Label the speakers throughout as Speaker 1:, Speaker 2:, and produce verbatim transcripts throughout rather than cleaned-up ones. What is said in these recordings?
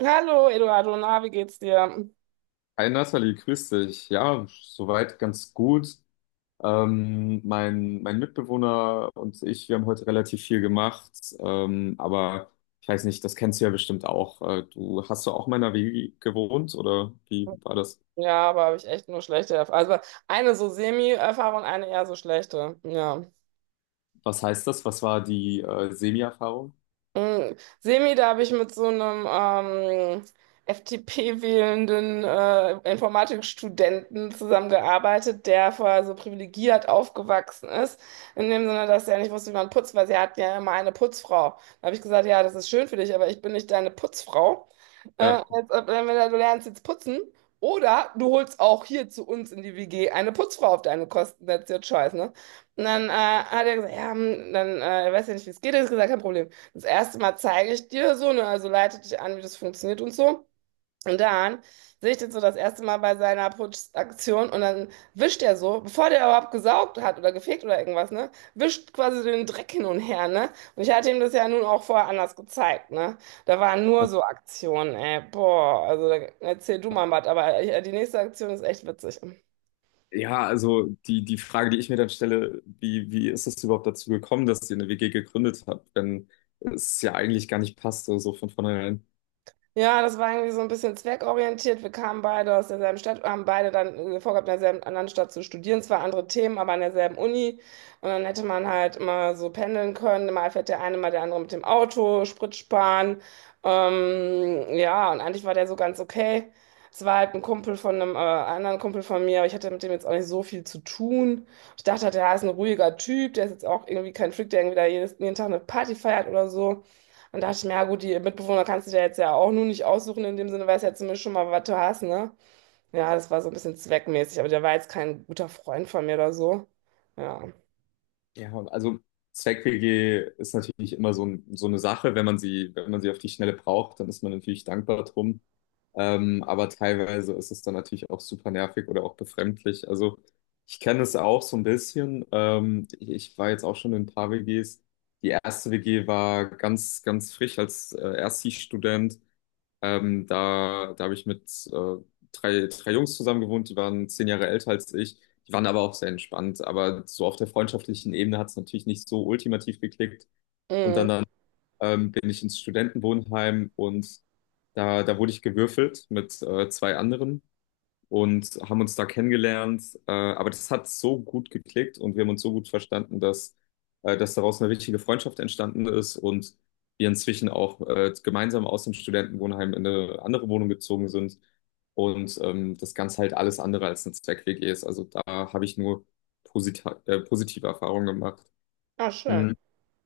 Speaker 1: Hallo Eduardo, na, wie geht's dir?
Speaker 2: Hi Nathalie, grüß dich. Ja, soweit ganz gut. Ähm, mein, mein Mitbewohner und ich, wir haben heute relativ viel gemacht, ähm, aber ich weiß nicht, das kennst du ja bestimmt auch. Äh, du hast du auch mal in einer W G gewohnt oder wie war das?
Speaker 1: Ja, aber habe ich echt nur schlechte Erfahrungen. Also eine so Semi-Erfahrung, eine eher so schlechte. Ja.
Speaker 2: Was heißt das? Was war die äh, Semi-Erfahrung?
Speaker 1: Mm, Semi, da habe ich mit so einem ähm, F D P-wählenden äh, Informatikstudenten zusammengearbeitet, der vorher so privilegiert aufgewachsen ist. In dem Sinne, dass er nicht wusste, wie man putzt, weil sie hatten ja immer eine Putzfrau. Da habe ich gesagt, ja, das ist schön für dich, aber ich bin nicht deine Putzfrau. Äh,
Speaker 2: Ja.
Speaker 1: als ob, entweder du lernst jetzt putzen oder du holst auch hier zu uns in die W G eine Putzfrau auf deine Kosten. That's your choice, ne? Und dann äh, hat er gesagt, ja, hm, dann äh, er weiß ja nicht, wie es geht. Er hat gesagt, kein Problem. Das erste Mal zeige ich dir so, ne, also leite dich an, wie das funktioniert und so. Und dann sehe ich den so das erste Mal bei seiner Putschaktion und dann wischt er so, bevor der überhaupt gesaugt hat oder gefegt oder irgendwas, ne, wischt quasi den Dreck hin und her, ne. Und ich hatte ihm das ja nun auch vorher anders gezeigt, ne. Da waren nur so Aktionen, ey, boah, also da, erzähl du mal was, aber äh, die nächste Aktion ist echt witzig.
Speaker 2: Ja, also die, die Frage, die ich mir dann stelle, wie, wie ist es überhaupt dazu gekommen, dass ihr eine W G gegründet habt, wenn es ja eigentlich gar nicht passte, so so von vornherein?
Speaker 1: Ja, das war irgendwie so ein bisschen zweckorientiert. Wir kamen beide aus derselben Stadt, haben beide dann äh, vorgehabt, in derselben anderen Stadt zu studieren. Zwar andere Themen, aber an derselben Uni. Und dann hätte man halt immer so pendeln können. Mal fährt der eine, mal der andere mit dem Auto, Sprit sparen. Ähm, ja, und eigentlich war der so ganz okay. Es war halt ein Kumpel von einem äh, anderen Kumpel von mir, aber ich hatte mit dem jetzt auch nicht so viel zu tun. Ich dachte, halt, der ist ein ruhiger Typ, der ist jetzt auch irgendwie kein Freak, der irgendwie da jedes, jeden Tag eine Party feiert oder so. Und dachte ich mir, ja gut, die Mitbewohner kannst du dir jetzt ja auch nur nicht aussuchen, in dem Sinne, weißt ja zumindest schon mal, was du hast, ne? Ja, das war so ein bisschen zweckmäßig, aber der war jetzt kein guter Freund von mir oder so. Ja.
Speaker 2: Ja, also Zweck-W G ist natürlich immer so, ein, so eine Sache, wenn man sie, wenn man sie auf die Schnelle braucht, dann ist man natürlich dankbar drum. Ähm, aber teilweise ist es dann natürlich auch super nervig oder auch befremdlich. Also ich kenne es auch so ein bisschen. Ähm, ich, ich war jetzt auch schon in ein paar W Gs. Die erste W G war ganz, ganz frisch als äh, Erststudent. Ähm, da da habe ich mit äh, drei, drei Jungs zusammen gewohnt, die waren zehn Jahre älter als ich. Die waren aber auch sehr entspannt. Aber so auf der freundschaftlichen Ebene hat es natürlich nicht so ultimativ geklickt. Und dann,
Speaker 1: Mhm.
Speaker 2: dann ähm, bin ich ins Studentenwohnheim und da, da wurde ich gewürfelt mit äh, zwei anderen und haben uns da kennengelernt. Äh, aber das hat so gut geklickt und wir haben uns so gut verstanden, dass, äh, dass daraus eine richtige Freundschaft entstanden ist und wir inzwischen auch äh, gemeinsam aus dem Studentenwohnheim in eine andere Wohnung gezogen sind und ähm, das Ganze halt alles andere als eine Zweck-W G ist. Also da habe ich nur posita- äh, positive Erfahrungen gemacht.
Speaker 1: Ah, schön.
Speaker 2: Mhm.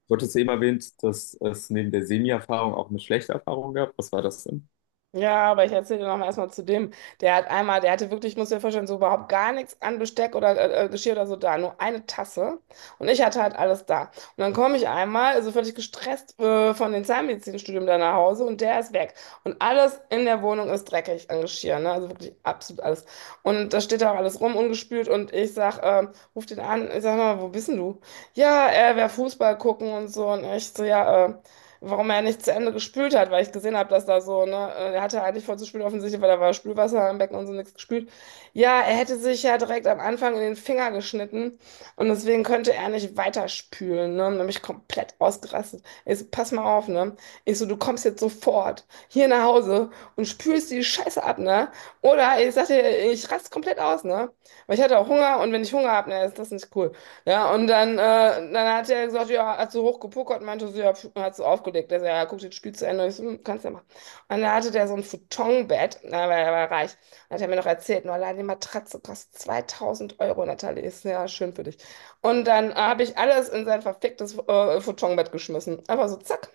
Speaker 2: Du hattest eben erwähnt, dass es neben der Semi-Erfahrung auch eine schlechte Erfahrung gab. Was war das denn?
Speaker 1: Ja, aber ich erzähle dir noch mal erstmal zu dem. Der hat einmal, der hatte wirklich, ich muss dir vorstellen, so überhaupt gar nichts an Besteck oder äh, äh, Geschirr oder so da, nur eine Tasse. Und ich hatte halt alles da. Und dann komme ich einmal, also völlig gestresst äh, von dem Zahnmedizinstudium da nach Hause und der ist weg. Und alles in der Wohnung ist dreckig an Geschirr, ne? Also wirklich absolut alles. Und da steht da auch alles rum, ungespült. Und ich sag, ähm, ruf den an, ich sag mal, wo bist denn du? Ja, er wäre Fußball gucken und so. Und ich so, ja, äh, warum er nicht zu Ende gespült hat, weil ich gesehen habe, dass da so, ne, äh, er hatte eigentlich voll zu spülen offensichtlich, weil da war Spülwasser im Becken und so nichts gespült. Ja, er hätte sich ja direkt am Anfang in den Finger geschnitten und deswegen könnte er nicht weiter spülen, ne, und dann bin ich komplett ausgerastet. Ich so, pass mal auf, ne, ich so, du kommst jetzt sofort hier nach Hause und spülst die Scheiße ab, ne, oder ich sagte, ich raste komplett aus, ne, weil ich hatte auch Hunger und wenn ich Hunger habe, ne, ist das nicht cool. Ja, und dann, äh, dann hat er gesagt, ja, hat so hochgepokert, meinte so, ja, pf, hat so aufgelegt. Er sagt, ja, guck dir das Spiel zu Ende. Ich so, hm, kannst ja machen. Und da hatte der so ein Futonbett, na, weil er war reich. Hat er mir noch erzählt, nur allein die Matratze kostet zweitausend Euro, Natalie. Ist ja schön für dich. Und dann äh, habe ich alles in sein verficktes äh, Futonbett geschmissen. Einfach so, zack.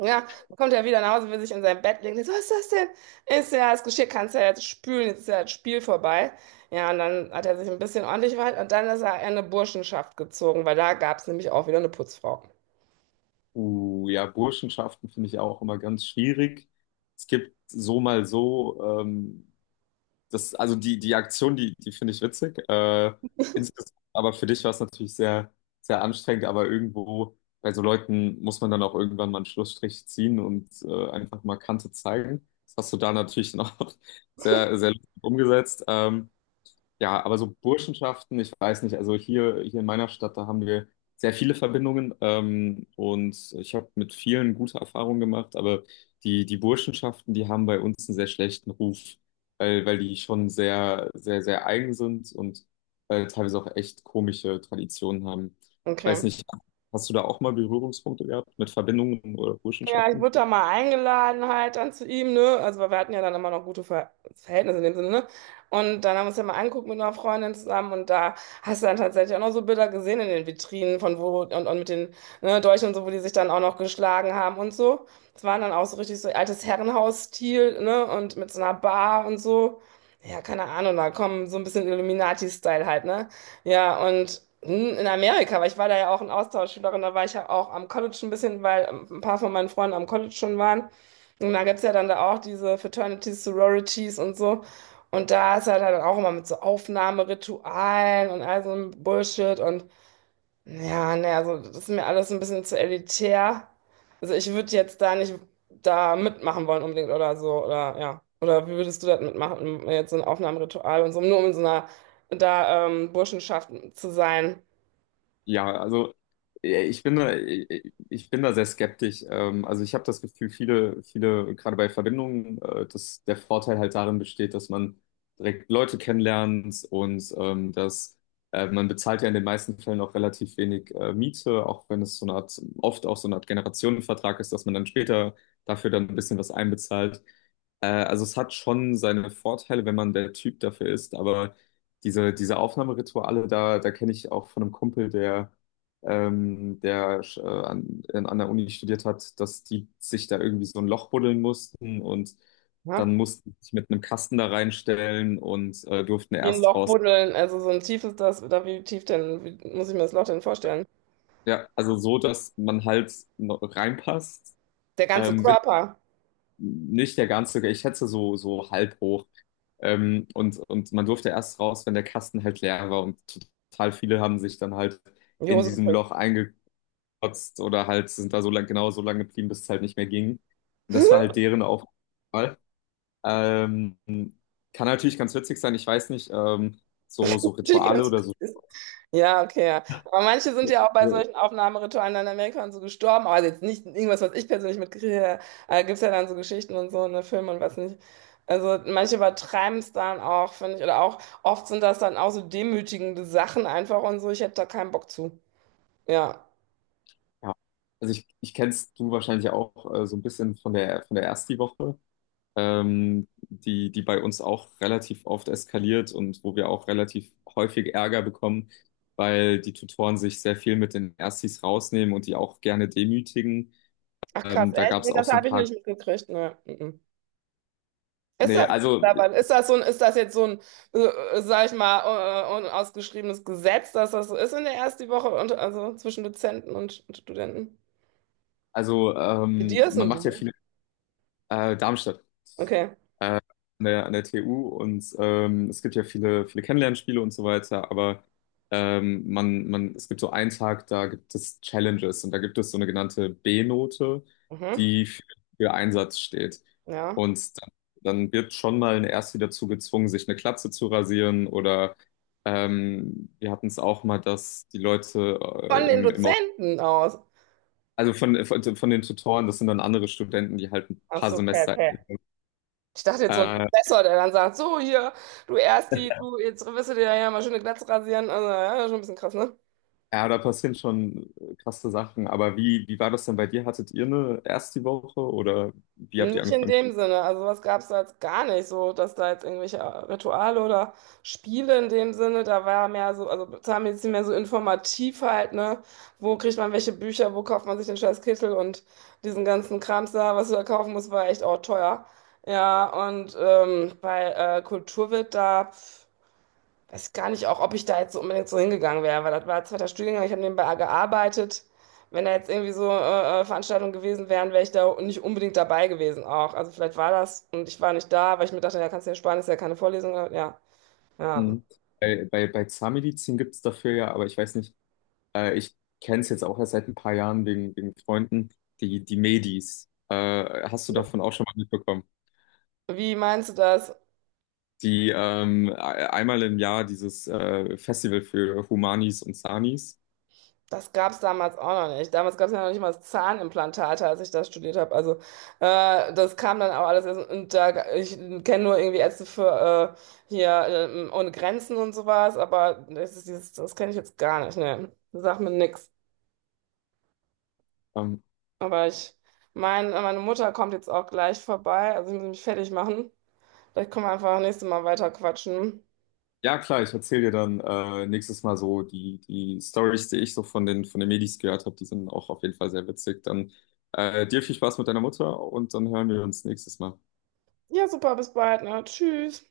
Speaker 1: Ja, dann kommt er wieder nach Hause, will sich in sein Bett legen. Ich so, was ist das denn? Ist ja das Geschirr, kannst ja jetzt spülen, jetzt ist ja das Spiel vorbei. Ja, und dann hat er sich ein bisschen ordentlich verhalten und dann ist er in eine Burschenschaft gezogen, weil da gab es nämlich auch wieder eine Putzfrau.
Speaker 2: Uh, ja, Burschenschaften finde ich auch immer ganz schwierig. Es gibt so mal so, ähm, das, also die, die Aktion, die, die finde ich witzig. Äh, insgesamt, aber für dich war es natürlich sehr, sehr anstrengend, aber irgendwo bei so Leuten muss man dann auch irgendwann mal einen Schlussstrich ziehen und äh, einfach mal Kante zeigen. Das hast du da natürlich noch sehr, sehr lustig umgesetzt. Ähm, ja, aber so Burschenschaften, ich weiß nicht, also hier, hier in meiner Stadt, da haben wir sehr viele Verbindungen ähm, und ich habe mit vielen gute Erfahrungen gemacht, aber die, die Burschenschaften, die haben bei uns einen sehr schlechten Ruf, weil, weil die schon sehr, sehr, sehr eigen sind und äh, teilweise auch echt komische Traditionen haben. Ich weiß
Speaker 1: Okay.
Speaker 2: nicht, hast du da auch mal Berührungspunkte gehabt mit Verbindungen oder
Speaker 1: Ja, ich
Speaker 2: Burschenschaften?
Speaker 1: wurde da mal eingeladen halt dann zu ihm, ne? Also weil wir hatten ja dann immer noch gute Ver Verhältnisse in dem Sinne, ne? Und dann haben wir uns ja mal angeguckt mit einer Freundin zusammen und da hast du dann tatsächlich auch noch so Bilder gesehen in den Vitrinen von wo und, und mit den ne, Dolchen und so, wo die sich dann auch noch geschlagen haben und so. Das waren dann auch so richtig so altes Herrenhausstil, ne? Und mit so einer Bar und so. Ja, keine Ahnung, da kommen so ein bisschen Illuminati-Style halt, ne? Ja, und n- in Amerika, weil ich war da ja auch ein Austauschschülerin, da war ich ja auch am College ein bisschen, weil ähm, ein paar von meinen Freunden am College schon waren. Und da gibt es ja dann da auch diese Fraternities, Sororities und so. Und da ist halt dann auch immer mit so Aufnahmeritualen und all so einem Bullshit. Und ja, ne, also das ist mir alles so ein bisschen zu elitär. Also ich würde jetzt da nicht da mitmachen wollen unbedingt oder so, oder ja. Oder wie würdest du das mitmachen, jetzt so ein Aufnahmeritual und so, nur um in so einer da ähm, Burschenschaft zu sein?
Speaker 2: Ja, also äh, ich bin da, ich ich bin da sehr skeptisch. Ähm, Also ich habe das Gefühl, viele, viele, gerade bei Verbindungen, äh, dass der Vorteil halt darin besteht, dass man direkt Leute kennenlernt und ähm, dass äh, man bezahlt ja in den meisten Fällen auch relativ wenig äh, Miete, auch wenn es so eine Art, oft auch so eine Art Generationenvertrag ist, dass man dann später dafür dann ein bisschen was einbezahlt. Äh, also es hat schon seine Vorteile, wenn man der Typ dafür ist, aber diese, diese Aufnahmerituale, da, da kenne ich auch von einem Kumpel, der, ähm, der äh, an, in- an der Uni studiert hat, dass die sich da irgendwie so ein Loch buddeln mussten und
Speaker 1: Ja?
Speaker 2: dann mussten sie sich mit einem Kasten da reinstellen und äh, durften
Speaker 1: Wie ein
Speaker 2: erst
Speaker 1: Loch
Speaker 2: raus.
Speaker 1: buddeln, also so ein tiefes das, oder wie tief denn, wie muss ich mir das Loch denn vorstellen?
Speaker 2: Ja, also so, dass man halt noch reinpasst,
Speaker 1: Der ganze
Speaker 2: ähm, mit
Speaker 1: Körper,
Speaker 2: nicht der ganze, ich schätze so, so halb hoch. Ähm, und, und man durfte erst raus, wenn der Kasten halt leer war und total viele haben sich dann halt
Speaker 1: in die
Speaker 2: in
Speaker 1: Hose
Speaker 2: diesem
Speaker 1: gepisst.
Speaker 2: Loch einge gekotzt oder halt sind da so lang, genau so lange geblieben, bis es halt nicht mehr ging. Und das war halt deren Aufgabe. Ähm, kann natürlich ganz witzig sein, ich weiß nicht, ähm, so, so
Speaker 1: Natürlich
Speaker 2: Rituale
Speaker 1: ganz.
Speaker 2: oder so.
Speaker 1: Ja, okay. Ja. Aber manche sind ja auch bei
Speaker 2: Ja.
Speaker 1: solchen Aufnahmeritualen dann in Amerika und so gestorben. Also jetzt nicht irgendwas, was ich persönlich mitkriege. Äh, gibt es ja dann so Geschichten und so, ne, Filme und was nicht. Also manche übertreiben es dann auch, finde ich. Oder auch oft sind das dann auch so demütigende Sachen einfach und so. Ich hätte da keinen Bock zu. Ja.
Speaker 2: Also ich, ich kennst du wahrscheinlich auch äh, so ein bisschen von der von der Ersti-Woche, ähm, die, die bei uns auch relativ oft eskaliert und wo wir auch relativ häufig Ärger bekommen, weil die Tutoren sich sehr viel mit den Erstis rausnehmen und die auch gerne demütigen.
Speaker 1: Ach krass,
Speaker 2: Ähm, da
Speaker 1: echt?
Speaker 2: gab es
Speaker 1: Nee,
Speaker 2: auch
Speaker 1: das
Speaker 2: so ein
Speaker 1: habe ich
Speaker 2: paar.
Speaker 1: nicht mitgekriegt. Ne. Mhm. Ist
Speaker 2: Nee,
Speaker 1: das,
Speaker 2: also,
Speaker 1: ist das so ein, Ist das jetzt so ein, äh, sag ich mal, äh, unausgeschriebenes Gesetz, dass das so ist in der ersten Woche und also zwischen Dozenten und Studenten?
Speaker 2: also
Speaker 1: Mit Du.
Speaker 2: ähm, man macht ja viele äh, Darmstadt
Speaker 1: Okay.
Speaker 2: äh, an der, an der T U und ähm, es gibt ja viele, viele Kennenlernspiele und so weiter, aber ähm, man, man, es gibt so einen Tag, da gibt es Challenges und da gibt es so eine genannte B-Note,
Speaker 1: Mhm.
Speaker 2: die für, für Einsatz steht.
Speaker 1: Ja.
Speaker 2: Und dann, dann wird schon mal ein Ersti dazu gezwungen, sich eine Glatze zu rasieren oder ähm, wir hatten es auch mal, dass die Leute
Speaker 1: Von
Speaker 2: äh,
Speaker 1: den
Speaker 2: im, im.
Speaker 1: Dozenten aus.
Speaker 2: Also von, von, von den Tutoren, das sind dann andere Studenten, die halt ein
Speaker 1: Ach
Speaker 2: paar
Speaker 1: so, okay,
Speaker 2: Semester
Speaker 1: okay.
Speaker 2: älter sind.
Speaker 1: Ich dachte jetzt so ein
Speaker 2: Äh,
Speaker 1: Professor, der dann sagt, so hier, du erst die, du, jetzt wirst du dir ja mal schöne Glatze rasieren. Also, ja, schon ein bisschen krass, ne?
Speaker 2: ja, da passieren schon krasse Sachen. Aber wie, wie war das denn bei dir? Hattet ihr eine erste Woche oder wie habt ihr
Speaker 1: Nicht in
Speaker 2: angefangen?
Speaker 1: dem Sinne. Also was gab es da jetzt gar nicht so, dass da jetzt irgendwelche Rituale oder Spiele in dem Sinne, da war mehr so, also Zahnmedizin mehr so informativ halt, ne? Wo kriegt man welche Bücher, wo kauft man sich den scheiß Kittel und diesen ganzen Krams da, was du da kaufen musst, war echt auch teuer. Ja, und ähm, bei äh, Kultur wird da. Weiß gar nicht auch, ob ich da jetzt so unbedingt so hingegangen wäre, weil das war zweiter Studiengang, ich habe nebenbei gearbeitet. Wenn da jetzt irgendwie so äh, äh, Veranstaltungen gewesen wären, wäre ich da nicht unbedingt dabei gewesen auch. Also vielleicht war das und ich war nicht da, weil ich mir dachte, ja, kannst du ja sparen, ist ja keine Vorlesung. Ja, ja.
Speaker 2: Mhm. Bei, bei, bei Zahnmedizin gibt es dafür ja, aber ich weiß nicht, äh, ich kenne es jetzt auch erst seit ein paar Jahren wegen, wegen Freunden, die, die Medis. Äh, hast du davon auch schon mal mitbekommen?
Speaker 1: Wie meinst du das?
Speaker 2: Die ähm, e- einmal im Jahr dieses äh, Festival für Humanis und Sanis.
Speaker 1: Das gab es damals auch noch nicht. Damals gab es ja noch nicht mal das Zahnimplantate, als ich das studiert habe. Also äh, das kam dann auch alles erst. Und da, ich kenne nur irgendwie Ärzte für äh, hier äh, ohne Grenzen und sowas, aber das ist dieses, das kenne ich jetzt gar nicht. Ne, sagt mir nix.
Speaker 2: Ähm,
Speaker 1: Aber ich, mein, Meine Mutter kommt jetzt auch gleich vorbei. Also ich muss mich fertig machen. Vielleicht können wir einfach nächstes Mal weiter quatschen.
Speaker 2: Ja, klar, ich erzähle dir dann äh, nächstes Mal so die, die Stories, die ich so von den, von den Medis gehört habe, die sind auch auf jeden Fall sehr witzig. Dann äh, dir viel Spaß mit deiner Mutter und dann hören wir uns nächstes Mal.
Speaker 1: Ja, super, bis bald, ne? Tschüss.